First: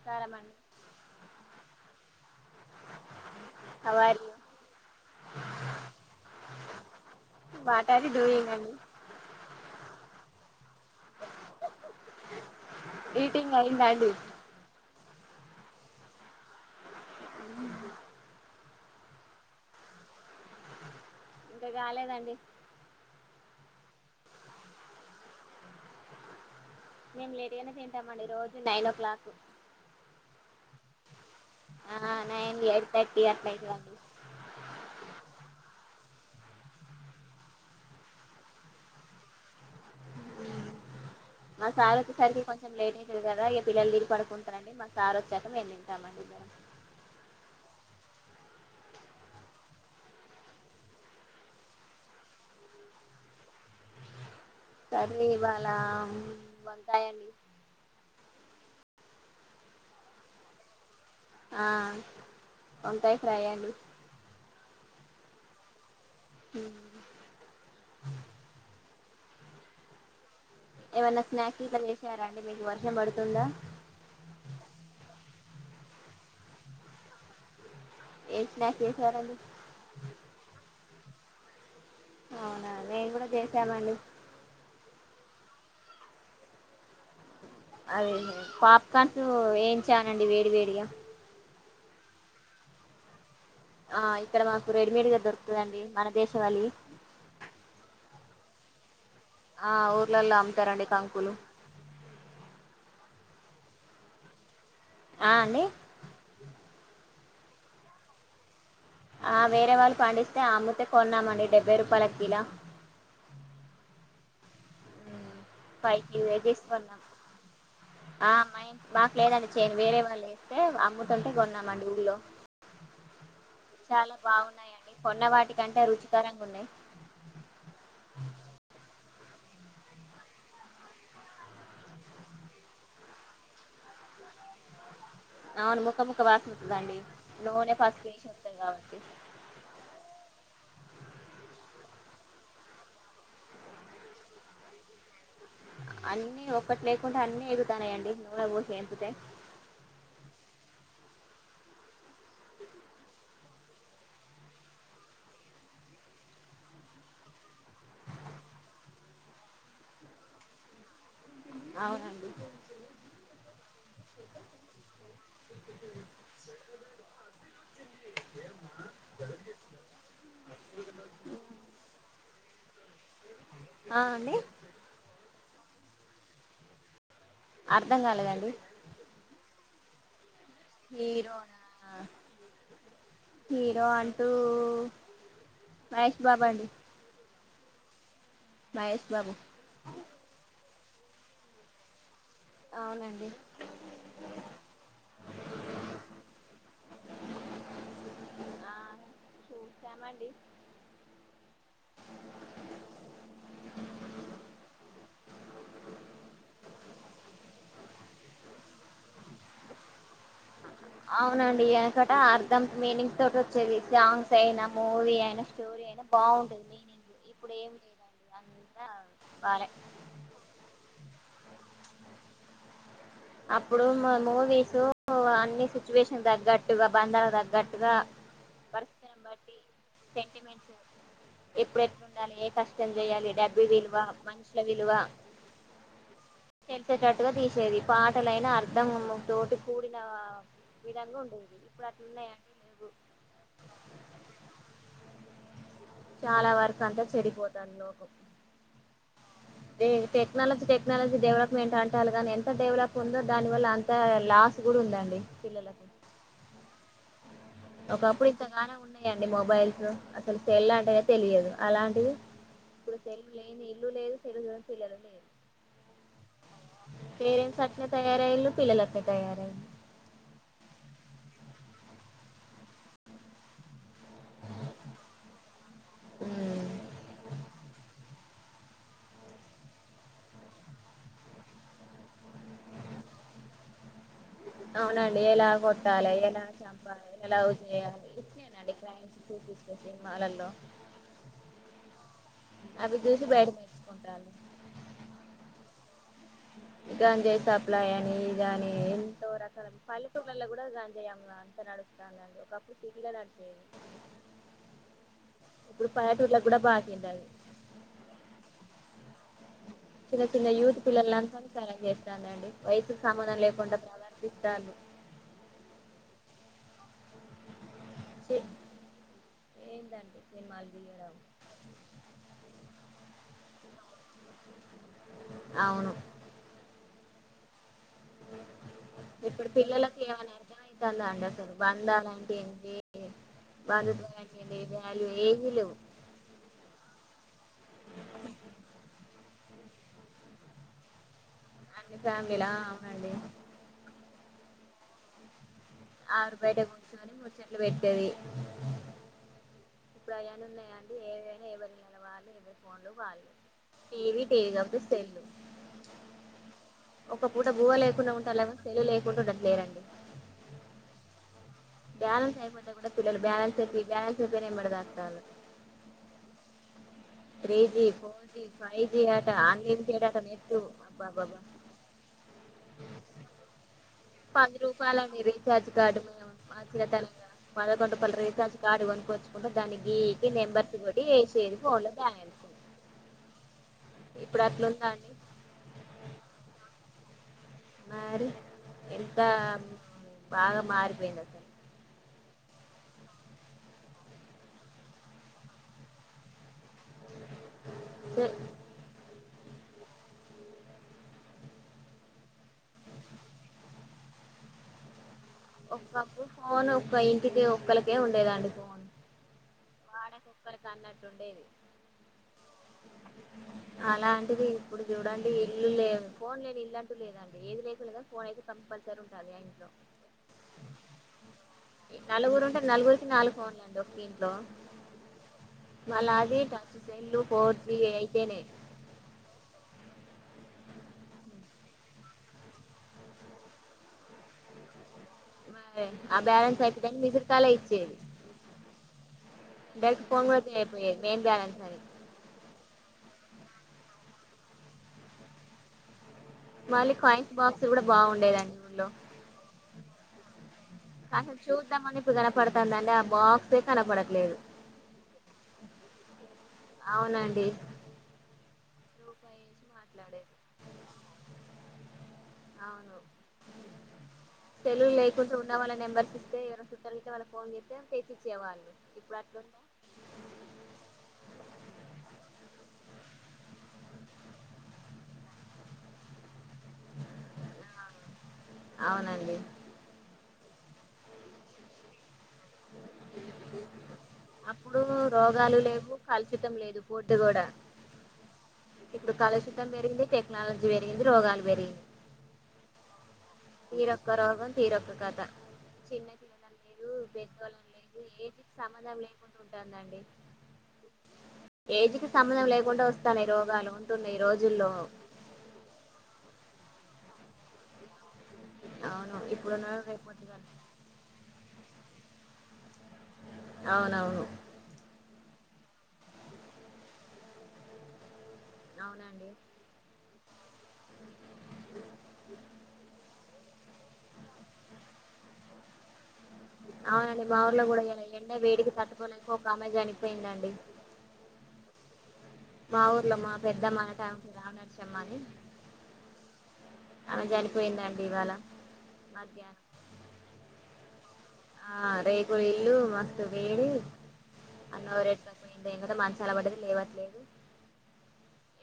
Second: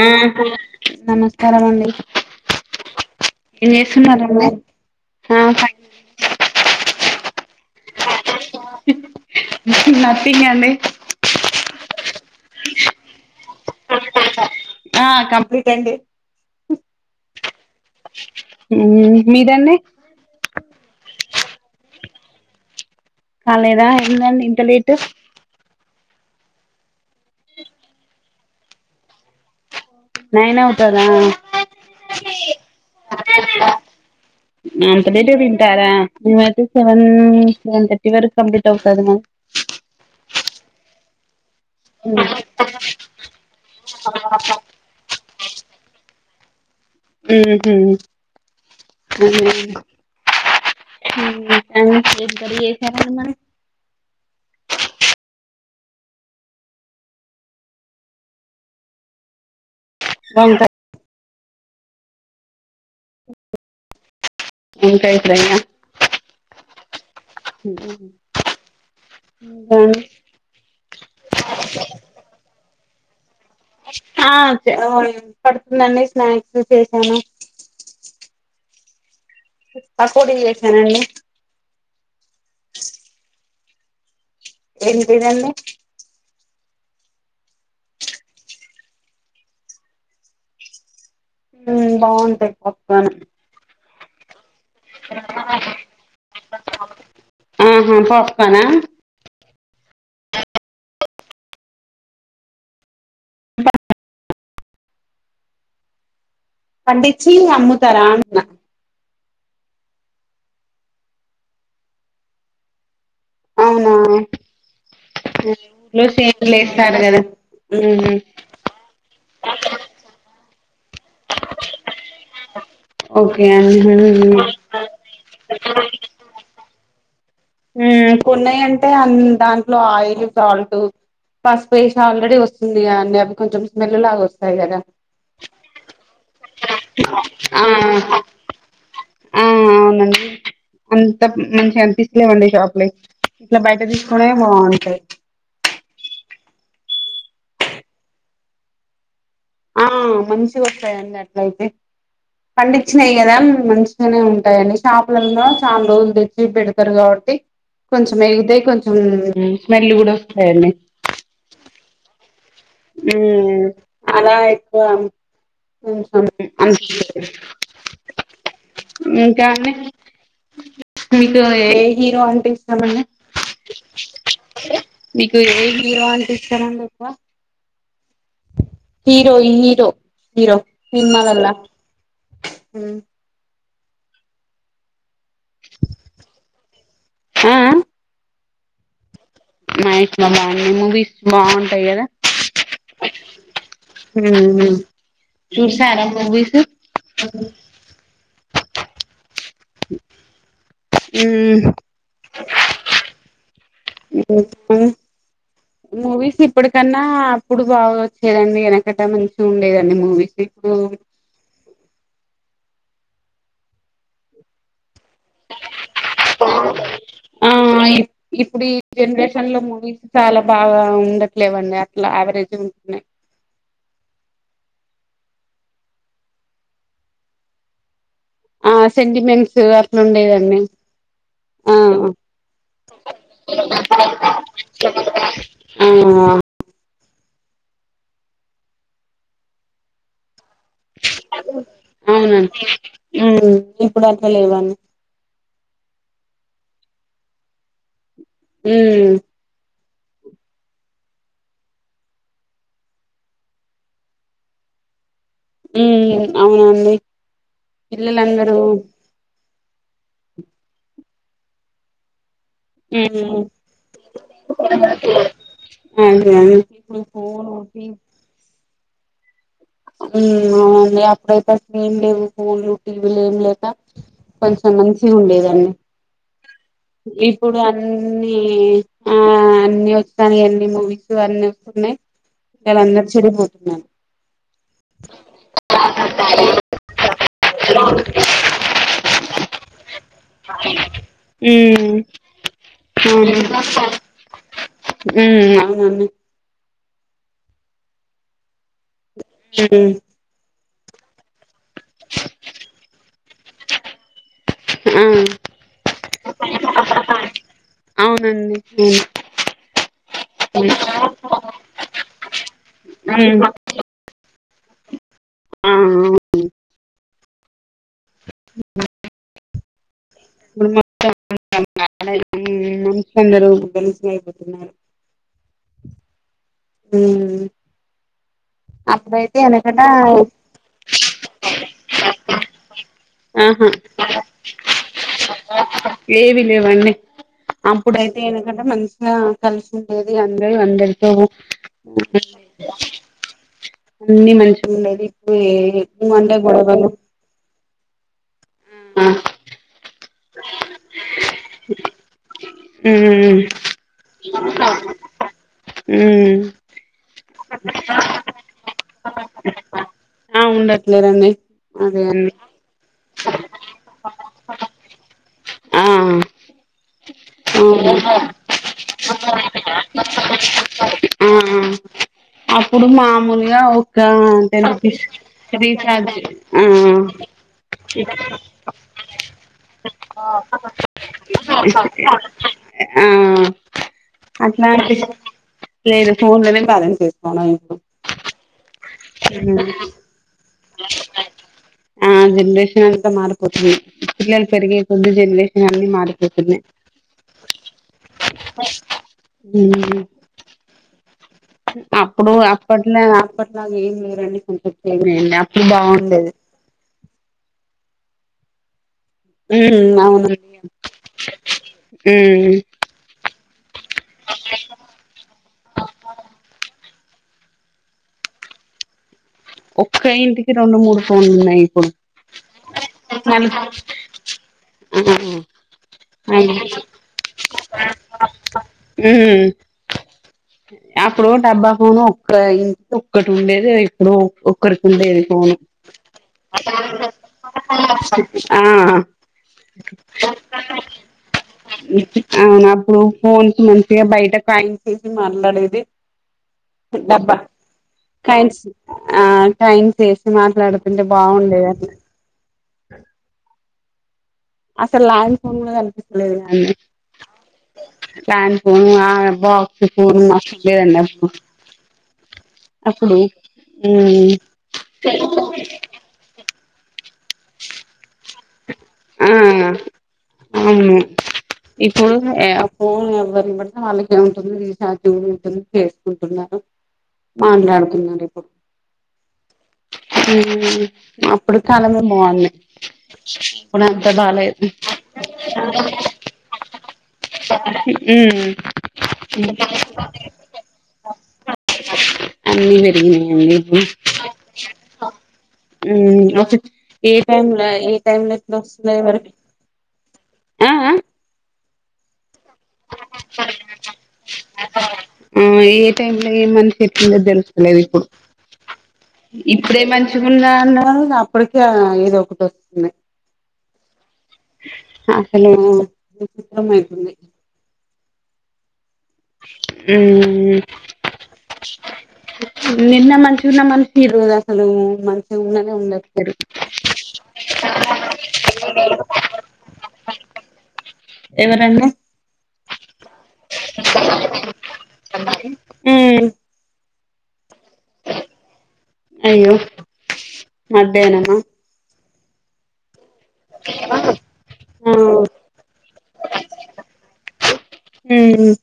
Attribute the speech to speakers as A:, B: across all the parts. A: ఆ
B: అండి
A: నమస్కారం అండి. ఏం
B: హౌ ఆర్
A: చేస్తున్నారు.
B: You what are you doing. అండి
A: నథింగ్ అండి.
B: ఈటింగ్ అయిందా అండి.
A: ఆ కంప్లీట్ అండి. హ్మ్మ్ మీరండి.
B: ఇంకా గాలేదండి.
A: కాలేదా ఎందండి ఇంతా లేట్.
B: మేము లేట్గానే తింటాంమండి రోజు నైన్ ఓ క్లాక్.
A: నైన్ అవుతారా.
B: ఇయా ఫైదర్ అండి.
A: నా అంతా లేట్ గా తిటారా అయితే సెవన్ సెవెన్ తర్టీ వరకు కంప్లీట్ అవుతది మా.
B: మా సార్ ఓచ్చేసరికి
A: మాది
B: కొంచెం లేట్ అయితది గదా, ఇగా పిల్లలు దినీ పడుకుంటారారండి. మా సార్ ఓచ్చాక మేము తింటామండి. ఇద్దరం
A: హుమ్మ్ హు, ఉమ్ ఉమ్ [inaudible] ఏం కర్రీ చేసినావ్ [inaudible]
B: సర్లే ఇవాళ వంకాయండి.
A: వంకాయ్
B: ఆ వంకాయ్ ఫ్రై అండి.
A: వంకాయ్ ఫ్రై ఆ
B: ఉమ్
A: ఉమ్
B: ఏవన్నా స్నాక్స్ గిట్ల చేసారా అండి, మీకు వర్షం బడుతుందా.
A: ఆ [unintelligible] పడుతుందండి, స్నాక్స్ చేసాను.
B: ఏ స్నాక్ చేసారండి.
A: పకోడీ చేశానండి.
B: అవునా నేను కూడా చేసామండి.
A: ఏంటిదండి.
B: అదే పాప్కార్న్స్ వేయించనండి వేడి, వేడిగా.
A: ఉమ్ బావుంటాయి పాప్కార్న్.
B: ఆ ఇక్కడ మాకు రెడీమేడ్గా దొరుకుతుదండి, మన దేశవాళి.
A: పనా
B: ఆ ఊర్లల్లో అమ్ముతారండి కంకులు.
A: [unintelligible]
B: ఆ అండి
A: పండిచ్చీ అమ్ముతరా అంటున్న.
B: ఆ వేరే వాళ్ళు పండిస్తే, అమ్ముతే కొన్నామండి డెబ్బై రూపాయలక్ కిల.
A: అవునా, ఊర్లో
B: ఫైవ్
A: చేన్లు
B: కేజీస్
A: ఎస్తారు
B: కొన్నాం
A: గదా.
B: ఆ మా ఇన్ మాకు లేదండి చేను, వేరే వాళ్ళు ఎస్తే అమ్ముతుంటే కొన్నామ్ అండి ఊళ్ళో.
A: ఓకే అండి
B: చాలా బాగున్నాయండి, కొన్న వాటికంటే రుచికరంగా ఉన్నాయి.
A: ఉమ్ కొన్నాయంటే అన్ దాంట్లో ఆయిల్, సాల్ట్ పసుపు ఏసీ ఆల్రెడీ వస్తుంది కదండీ, అవి కొంచెం స్మెల్ లాగా వస్తాయి గదా.
B: అవును ముక్క, ముక్క వాసనా వస్తాదండి,
A: ఆ
B: నూనె పసుపు ఏషి వస్తది కాబట్టి.
A: ఆ అవునండి, అంత మంచిగా అనిపిస్త్ లేవండి షాప్ లై, ఇట్లా బయట తీసుకున్నాయే బాగుంటాయి.
B: అన్నీ ఒక్కటి లేకుంటే అన్నీ ఏగుతాన్నాయండి నూల పోసి ఎంపితే.
A: ఆ మంచి గోస్తాయండి అట్లయితే. పండించినాయి కదా మంచిగానే ఉంటాయండి, షాపులల్లో చాలా రోజులు తెచ్చి పెడతారు కాబట్ ట్టి కొంచెం ఏగుతాయి, కొంచెం స్మెల్ గుడా ఓస్తాయండి.
B: అవునండి
A: ఉమ్మ్ అలా ఎక్కువ [unintelligible] ఇంకా అండి మీకు ఏ హీరో అంటే ఇష్టమండి.
B: ఆ అండి
A: మీకు ఏ హీరో అంటే ఇష్టమండి ఎక్కువ.
B: అర్ధంగాలేదండి.
A: హీరో హీరో హీరో సినిమాలల్లా
B: హీరో అంటూ మహేష్ బాబు అండి
A: ఆఆ
B: మహేష్ బాబు
A: మహేష్ బాబు మూవీస్ బాగుంటాయి కదా
B: అవునండి
A: చూసారా మూవీసు
B: ఆ చూసమండి
A: అ మూవీస్ ఇప్పటికన్నా అప్పుడు బాగా వచ్చేదండి వెనకట మంచిగా ఉండేదండి మూవీస్ ఇప్పుడు
B: అవునండి వెనుకట అర్ధం మీనింగ్ తోటి వచ్చేది సాంగ్స్ అయినా మూవీ అయినా స్టోరీ అయినా బాగుంటది మీనింగ్
A: ఆ
B: ఇప్పుడు ఏమి
A: ఆ
B: లేదండి
A: ఇప్పుడు ఈ
B: అంతా
A: జనరేషన్ లో
B: బాలే
A: మూవీస్ చాలా బాగా ఉన్ లేవండి అట్లా యావరేజ్ ఉంటున్నాయి
B: అప్పుడు మూ వీసు ఎక్కువ అన్ని సిచ్యువేషన్ తగ్గట్టుగా బంధాలకు తగ్గట్టుగా
A: ఆ
B: పరిస్థితిని బట్టి
A: సెంటిమెంట్స్ అట్లా ఉండేదండి
B: సెంటిమెంట్స్
A: ఆ
B: ఎప్పుడు ఎట్ల ఉండాలి ఏ కష్టం చేయాలి డబ్బి విలువ మనుషుల విలువ
A: ఆ
B: ఇచ్చేటట్టుగా తీసేది పాటలైనా అర్ధం తోటి కూడిన విధంగా ఉండేది ఇప్పుడు అట్లున్నాయంటే
A: అవునండి
B: లేవు
A: ఇప్పుడు అట్లా లేవాన్ని
B: చాలా వరకు అంతా చెడిపోతాన్లు లోకం
A: మ్మ్
B: టెక్నాలజీ టెక్నాలజీ డెవలప్మెంట్ అంటాలు కానీ ఎంత ఎంత డెవలప్ ఉందో దాని వల్ల అంత లాస్ కూడా ఉందండి
A: ఉ
B: పిల్లలకు
A: అవునండి
B: ఒకప్పుడు
A: పిల్లలందరూ
B: ఇంతగానం ఉన్నాయండి మొబైల్స్ అసలు సేల్ అంటేగా తెలియదు అలాంటివి ఇప్పుడు సెల్లు
A: ఉమ్
B: లేని ఇల్లు లేదు సెల్లులు పిల్లలు లేరు
A: అంతే అండి
B: అట్లా తయారై
A: అవునండి అప్పుడైతే అసలు ఏం లేవు ఫోన్లు టీవీలు ఏం లేక కొంచెం మంచిగా ఉండేదాన్ని ఇప్పుడు అన్ని అన్ని ఆ అన్ని వస్తాన్నయి అన్ని మూవీస్ అన్ని వస్తున్నాయి ఇగ వాళ అందరు చెడిపోతున్నారు
B: అవునండి ఎలా కొట్టాలి ఎలా చంపాలి ఎలా వదిలేయాలి అన్ని క్రైమ్సు
A: మ్మ్
B: అవి చూసి బయట
A: అవును
B: నేర్చుకుంటాళ్ళు
A: ఉమ్ అవునన్న
B: గంజాయి సప్లాయ్ అని ఇదనీ ఎంతో రకాల
A: ఉమ్
B: పల్లెటూర్లల కూడా గంజాయి నడుస్తాదండి ఒకప్పుడు సిటీల
A: ఆ
B: ఇప్పుడు పల్లెటూర్లకి కూడా పాకింది అది
A: అవునండి
B: చిన్న చిన్న
A: ఉమ్
B: యూత్ పిల్లలంతా చాలా చేస్తలండి వయసుకి సంబంధం లేకుండా ఇత్తాను
A: ఆ [inaudible]
B: ఏంటండి నిమాళ్ దీయడం
A: నా [inaudible] అందరు తెలుసిన ఐపోతున్నారు
B: అవును
A: ఉమ్ అప్పుడైతే
B: ఇప్పుడు
A: ఎనకట
B: పిల్లలకి ఏమన్నా అర్థం అయితాందా అండి అసలు బందాలంటే ఏంటి
A: ఆహా
B: బాధ్యతలు అంటే వాల్యూ ఏవీ లేవ్
A: ఏవి లేవండి అప్పుడైతే ఎందుకంటే మంచిగా కలిసి ఉండేది అందరు అందరితో
B: అన్ని ఫ్యామిలీలా అవునండి
A: అన్ని మంచిగా ఉండది ఇప్పుడు ఏ
B: ఆరు బయట కూర్చొని ముచ్చట్లు పెట్టేది
A: ఉమ్ ఆ
B: ఇప్పుడు అవన్నీ ఉన్నాయా అండి ఏవైనా ఏ బది వాళ్ళి ఏవరు ఫోన్ లో వాళ్ళు
A: ఉమ్
B: టీవీ టీవీ కాక్పోతే సెల్లు
A: హ్ము్
B: ఒక పూట బువ్వ లేకుండా ఉంటాళ్ళుమొ సెల్లు లేకుండా ఉండట్లేరండి
A: లేదనే
B: బ్యాలెన్స్ అయిపోతే కూడా పిల్లలు బ్యాలెన్స్ ఏపి బ్యాలెన్స్ ఏపి ఎమ్మట కాత్తాండ్రు
A: ఆ
B: త్రీ జి,
A: అవును
B: ఫోర్ జి, ఫైవ్ జి, అట ఆన్లిమిటెడ్ అంట నెట్టు అబ్బాబ్బా
A: ఆ అప్పుడు మామూల్గా ఒక
B: పది
A: టెన్ రుపీస్
B: రూపాయలండి
A: రీచార్జ్ ఆ
B: పదకొండ్రుపాల్ రీచార్జ్ కార్డ్ కొనుకొచ్చుకుంటే దాన్ని గీ ఈ నెంబర్ బడి ఏసేది ఫోన్ లో బాలెన్స్
A: ఆ అట్లాంటి లేదు ఫోన్ లోనే బాలెన్స్
B: మరి ఎంతా ఉమ్ బాగా మారిపోయింది అసల్
A: ఆ జనరేషన్ అంతా మారిపోతుంది, పిల్లల్ పెరిగే కొద్ది జనరేషన్ అన్నీ మారిపోతున్నాయి
B: సె
A: ఉమ్ అప్పుడు అప్పట్లో అప్పట్లాగ ఏం లేరండి కొంచెం చె
B: ఒకప్పు ఫోన్ ఒక్క ఇంటికి ఒక్కలకే ఉండేదండి ఫోన్
A: ఉమ్ అవును
B: వాడకొక్కరికి అన్నట్టు ఉండేది
A: ఉమ్
B: అలాంటిది ఇప్పుడు చూడండి ఇల్లు లేన్ ఫోన్ లేని ఇల్లంట్ టు లేదండి ఏది లేకున్నా ఫోన్ అయితే కంపల్సరీ ఉంట
A: ఒక్క ఇం ఇంటికి రెండు మూడు ఫోన్లు ఉన్నాయి ఇప్పుడు
B: నలుగురు ఉంటే నలుగురికి నాలుగు ఫోన్లు
A: ఆ
B: మళ్ళా అదే ట
A: ఉమ్
B: సెల్లు ఫోర్ జీ అయితేనే
A: అప్పుడు డబ్బా ఫోను ఒక్క ఇంటి ఒక్కటి ఉండేది ఇప్పుడు ఒక్కరికి ఉండేది
B: ఆ బ్యాలెన్స్ అయిపోదని మిస్డ్ కాలే ఇచ్చేది
A: ఆ
B: డైరెక్ట్ ఫోన్ కూడా చెయ్యకపోయేది మెయిన్ బాలెన్స్ అని
A: ఇప్పుడు ఫోన్స్ మంచిగా బయట కాయిన్ చేసి మాట్లాడేది
B: మళ్ళీ
A: డబ్బా
B: కాయిన్స్ బాక్స్ కూడా బాగుండేదండి ఊళ్లో
A: అంటే ఆయనకీ వచేసి మాట్లాడు
B: అసలు చూద్దాంమని ఇప్పుడు కనపడతుందండి ఆ బాక్సే కనపడట్లేదు
A: అసలు ల్యాన్డ్ కూడా కనిపించడం లేదు అండి
B: అవునండి
A: పో ఆ
B: రూపాయి వేసి
A: బాక్స్ పూరు
B: మాట్లాడేది
A: మాచిపోయారు
B: అవును
A: మ్మ్
B: తెలవు లేయికుంట ఉన్నవళ నంబర్స్ ఇస్తే ఇక వాళ్ళ ఫోన్ చేస్తే చేసి ఇచ్చేవాళ్ళు ఇప్పుడు అట్లుంటా
A: ఉమ్ ఇప్పుడు ఆ ఫోన్ ఎవరిబడితే వాళ్ళక ఉంటుంది రీఛార్జ్ ఉంటుంది చేసుకుంటున్నారు మాట్లాడుతున్నారు ఇప్పుడు
B: అవునండి
A: అప్పుడు కాలమే బావ్వుంది ఇప్పుడు అంత బాలలేదు
B: అప్పుడు రోగాలు లేవు కలుషితం లేదు ఫుడ్ కూడా
A: ఉమ్
B: ఇప్పుడు కలుషితం పెరిగింది టెక్నాలజీ పెరిగింది రోగాలు పెరిగింది
A: అన్ని పెరిగినాయండి
B: తీరొక్క రగం తీరొక్క కథ చిన్న
A: ఉమ్
B: పిల్లలని లేదు
A: ఏ టైమ్
B: పెద్దోళ్ళని
A: లో ఏ
B: లేదు
A: టైమ్ లో
B: ఏజ్కి
A: ఎట్లా
B: సంబంధం
A: వస్తున్నాయి ఎవరికి
B: లేకుండా
A: ఆ ఆ
B: ఏజ్ కి సంబంధం లేకుండా వస్తాను రోగాలు ఈ రోజుల్లో
A: ఆ చెటింద తెలుసులేవి
B: అవును ఇప్పుడున్న
A: ఇప్పుడే మంచిగా
B: రేపొద్దుగాల
A: ఉన్నా అన్నారు అప్పటికే ఏద ఒకటి వస్తుంది
B: అవునవును
A: హలోంది
B: అవునండి
A: ఉ నిన్న మంచిగా ఉన్న ఈరోజు అసలు మంచిగా ఉన్ననే ఉండదు
B: అవునండి మా ఊలో కూడా వెలా ఎండే వేడికి తట్టుకోలేక ఒక అమెజ చనిపోయిందండి
A: ఎవరండీ
B: మా ఊర్లో మా పెద్దమ్మ అ టైకి రావ నర్చమ్మా అని
A: ఉమ్
B: అమె చనిపోయిందండి ఇవాళ
A: అయ్యో
B: మధ్యాహ్నం
A: మధ్యాహ్నమా
B: ఇప్పు ఇల్లు మస్తు బీ అన్న
A: ఆ
B: రేట్ పకుపోయింది ఏం కదా మనిషి అలవాడది లేవట్లేదు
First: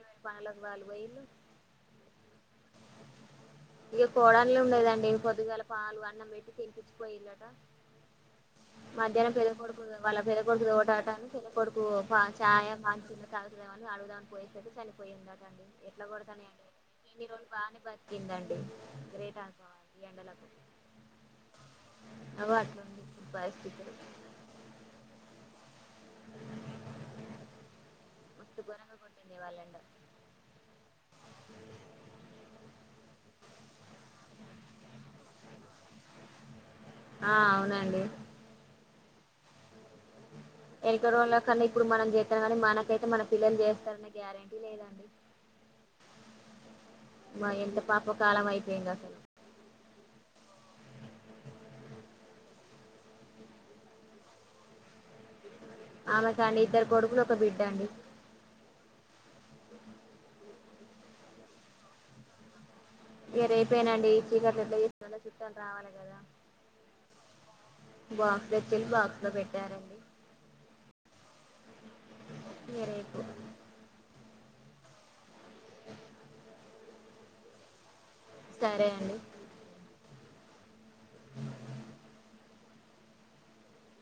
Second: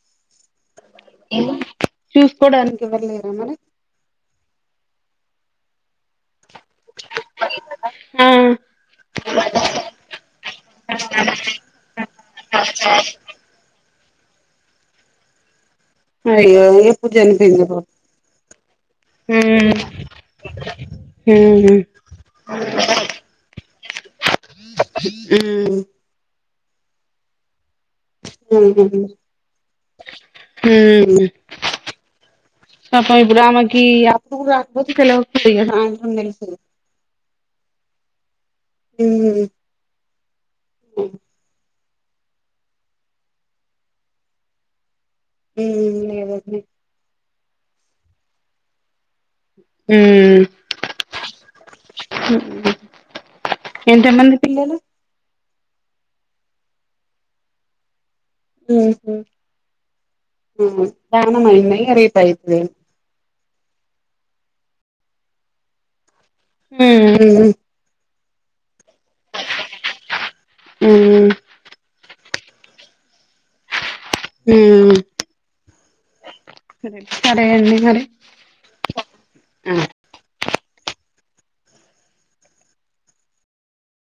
B: ఎవరి పనులకు వాళ్ళు పోయిళ్ళు
A: చూసుకోడానికి ఇవ్వర్లేరా మరి
B: కోడలు ఉండదండి పొద్దుగాల పాలు అన్నం పెట్టి తనిపించిపోయయిళ్లట
A: ఆ
B: మధ్యాహ్నం పెద కొడుకు వాళ్ళ పెదకొడుకు టాటాను పిద కొడుకు చాయ మంచి చదుగుతామ అని అడుదామని పోసి చలిపోయిందటండి ఎట్లా కొడతానేండి
A: అయ్యో ఎప్పుడు
B: ఇన్ని రోజులు
A: చనిపోయింది
B: బానే బతికిందండి గ్రేట్ అనుకోవాలి ఈ ఎండలకు
A: ఉ
B: అవ అట్లాం బా ఇ
A: ఉ
B: మస్తు గొరంగా కొట్టింది ఇవాళ ఎండ
A: ఉ తప్ప ఆమెకి అప్పటికి రాకపోతే పిల్లవకి సాయంత్రం తెలిసేది
B: ఆ అవునండి
A: ఉ
B: ఎలాంటి వాళ్లకు అన్న కన్నా ఇప్పుడు మనం చేస్తాం కానీ మనకైతే మన పిల్లలు చేస్తారనే గ్యారెంటీ లేదండి
A: ఎం లేదండి
B: మా ఎంత పాపపు కాాలమైపోయిందసలు
A: మ్ ఎంతమంది పిల్లలు
B: అమె కాండి ఇద్దరు కొడుకులు ఒక బిడ్డ అండి
A: మ్ హు మ్ దానమైదా ఇగ రేపైతది
B: ఇగ రేపేనండి చీకట్ల ఎట్ల చేస్తారు చుట్టలు రావాలే కదా
A: మ్ మ్
B: బాస్లెట్టి బాక్స్ లో పెట్టారండి
A: మ్
B: ఇగ రేపు
A: మ్ సరే సరే అండి మరి
B: సరే అండి
A: ఆ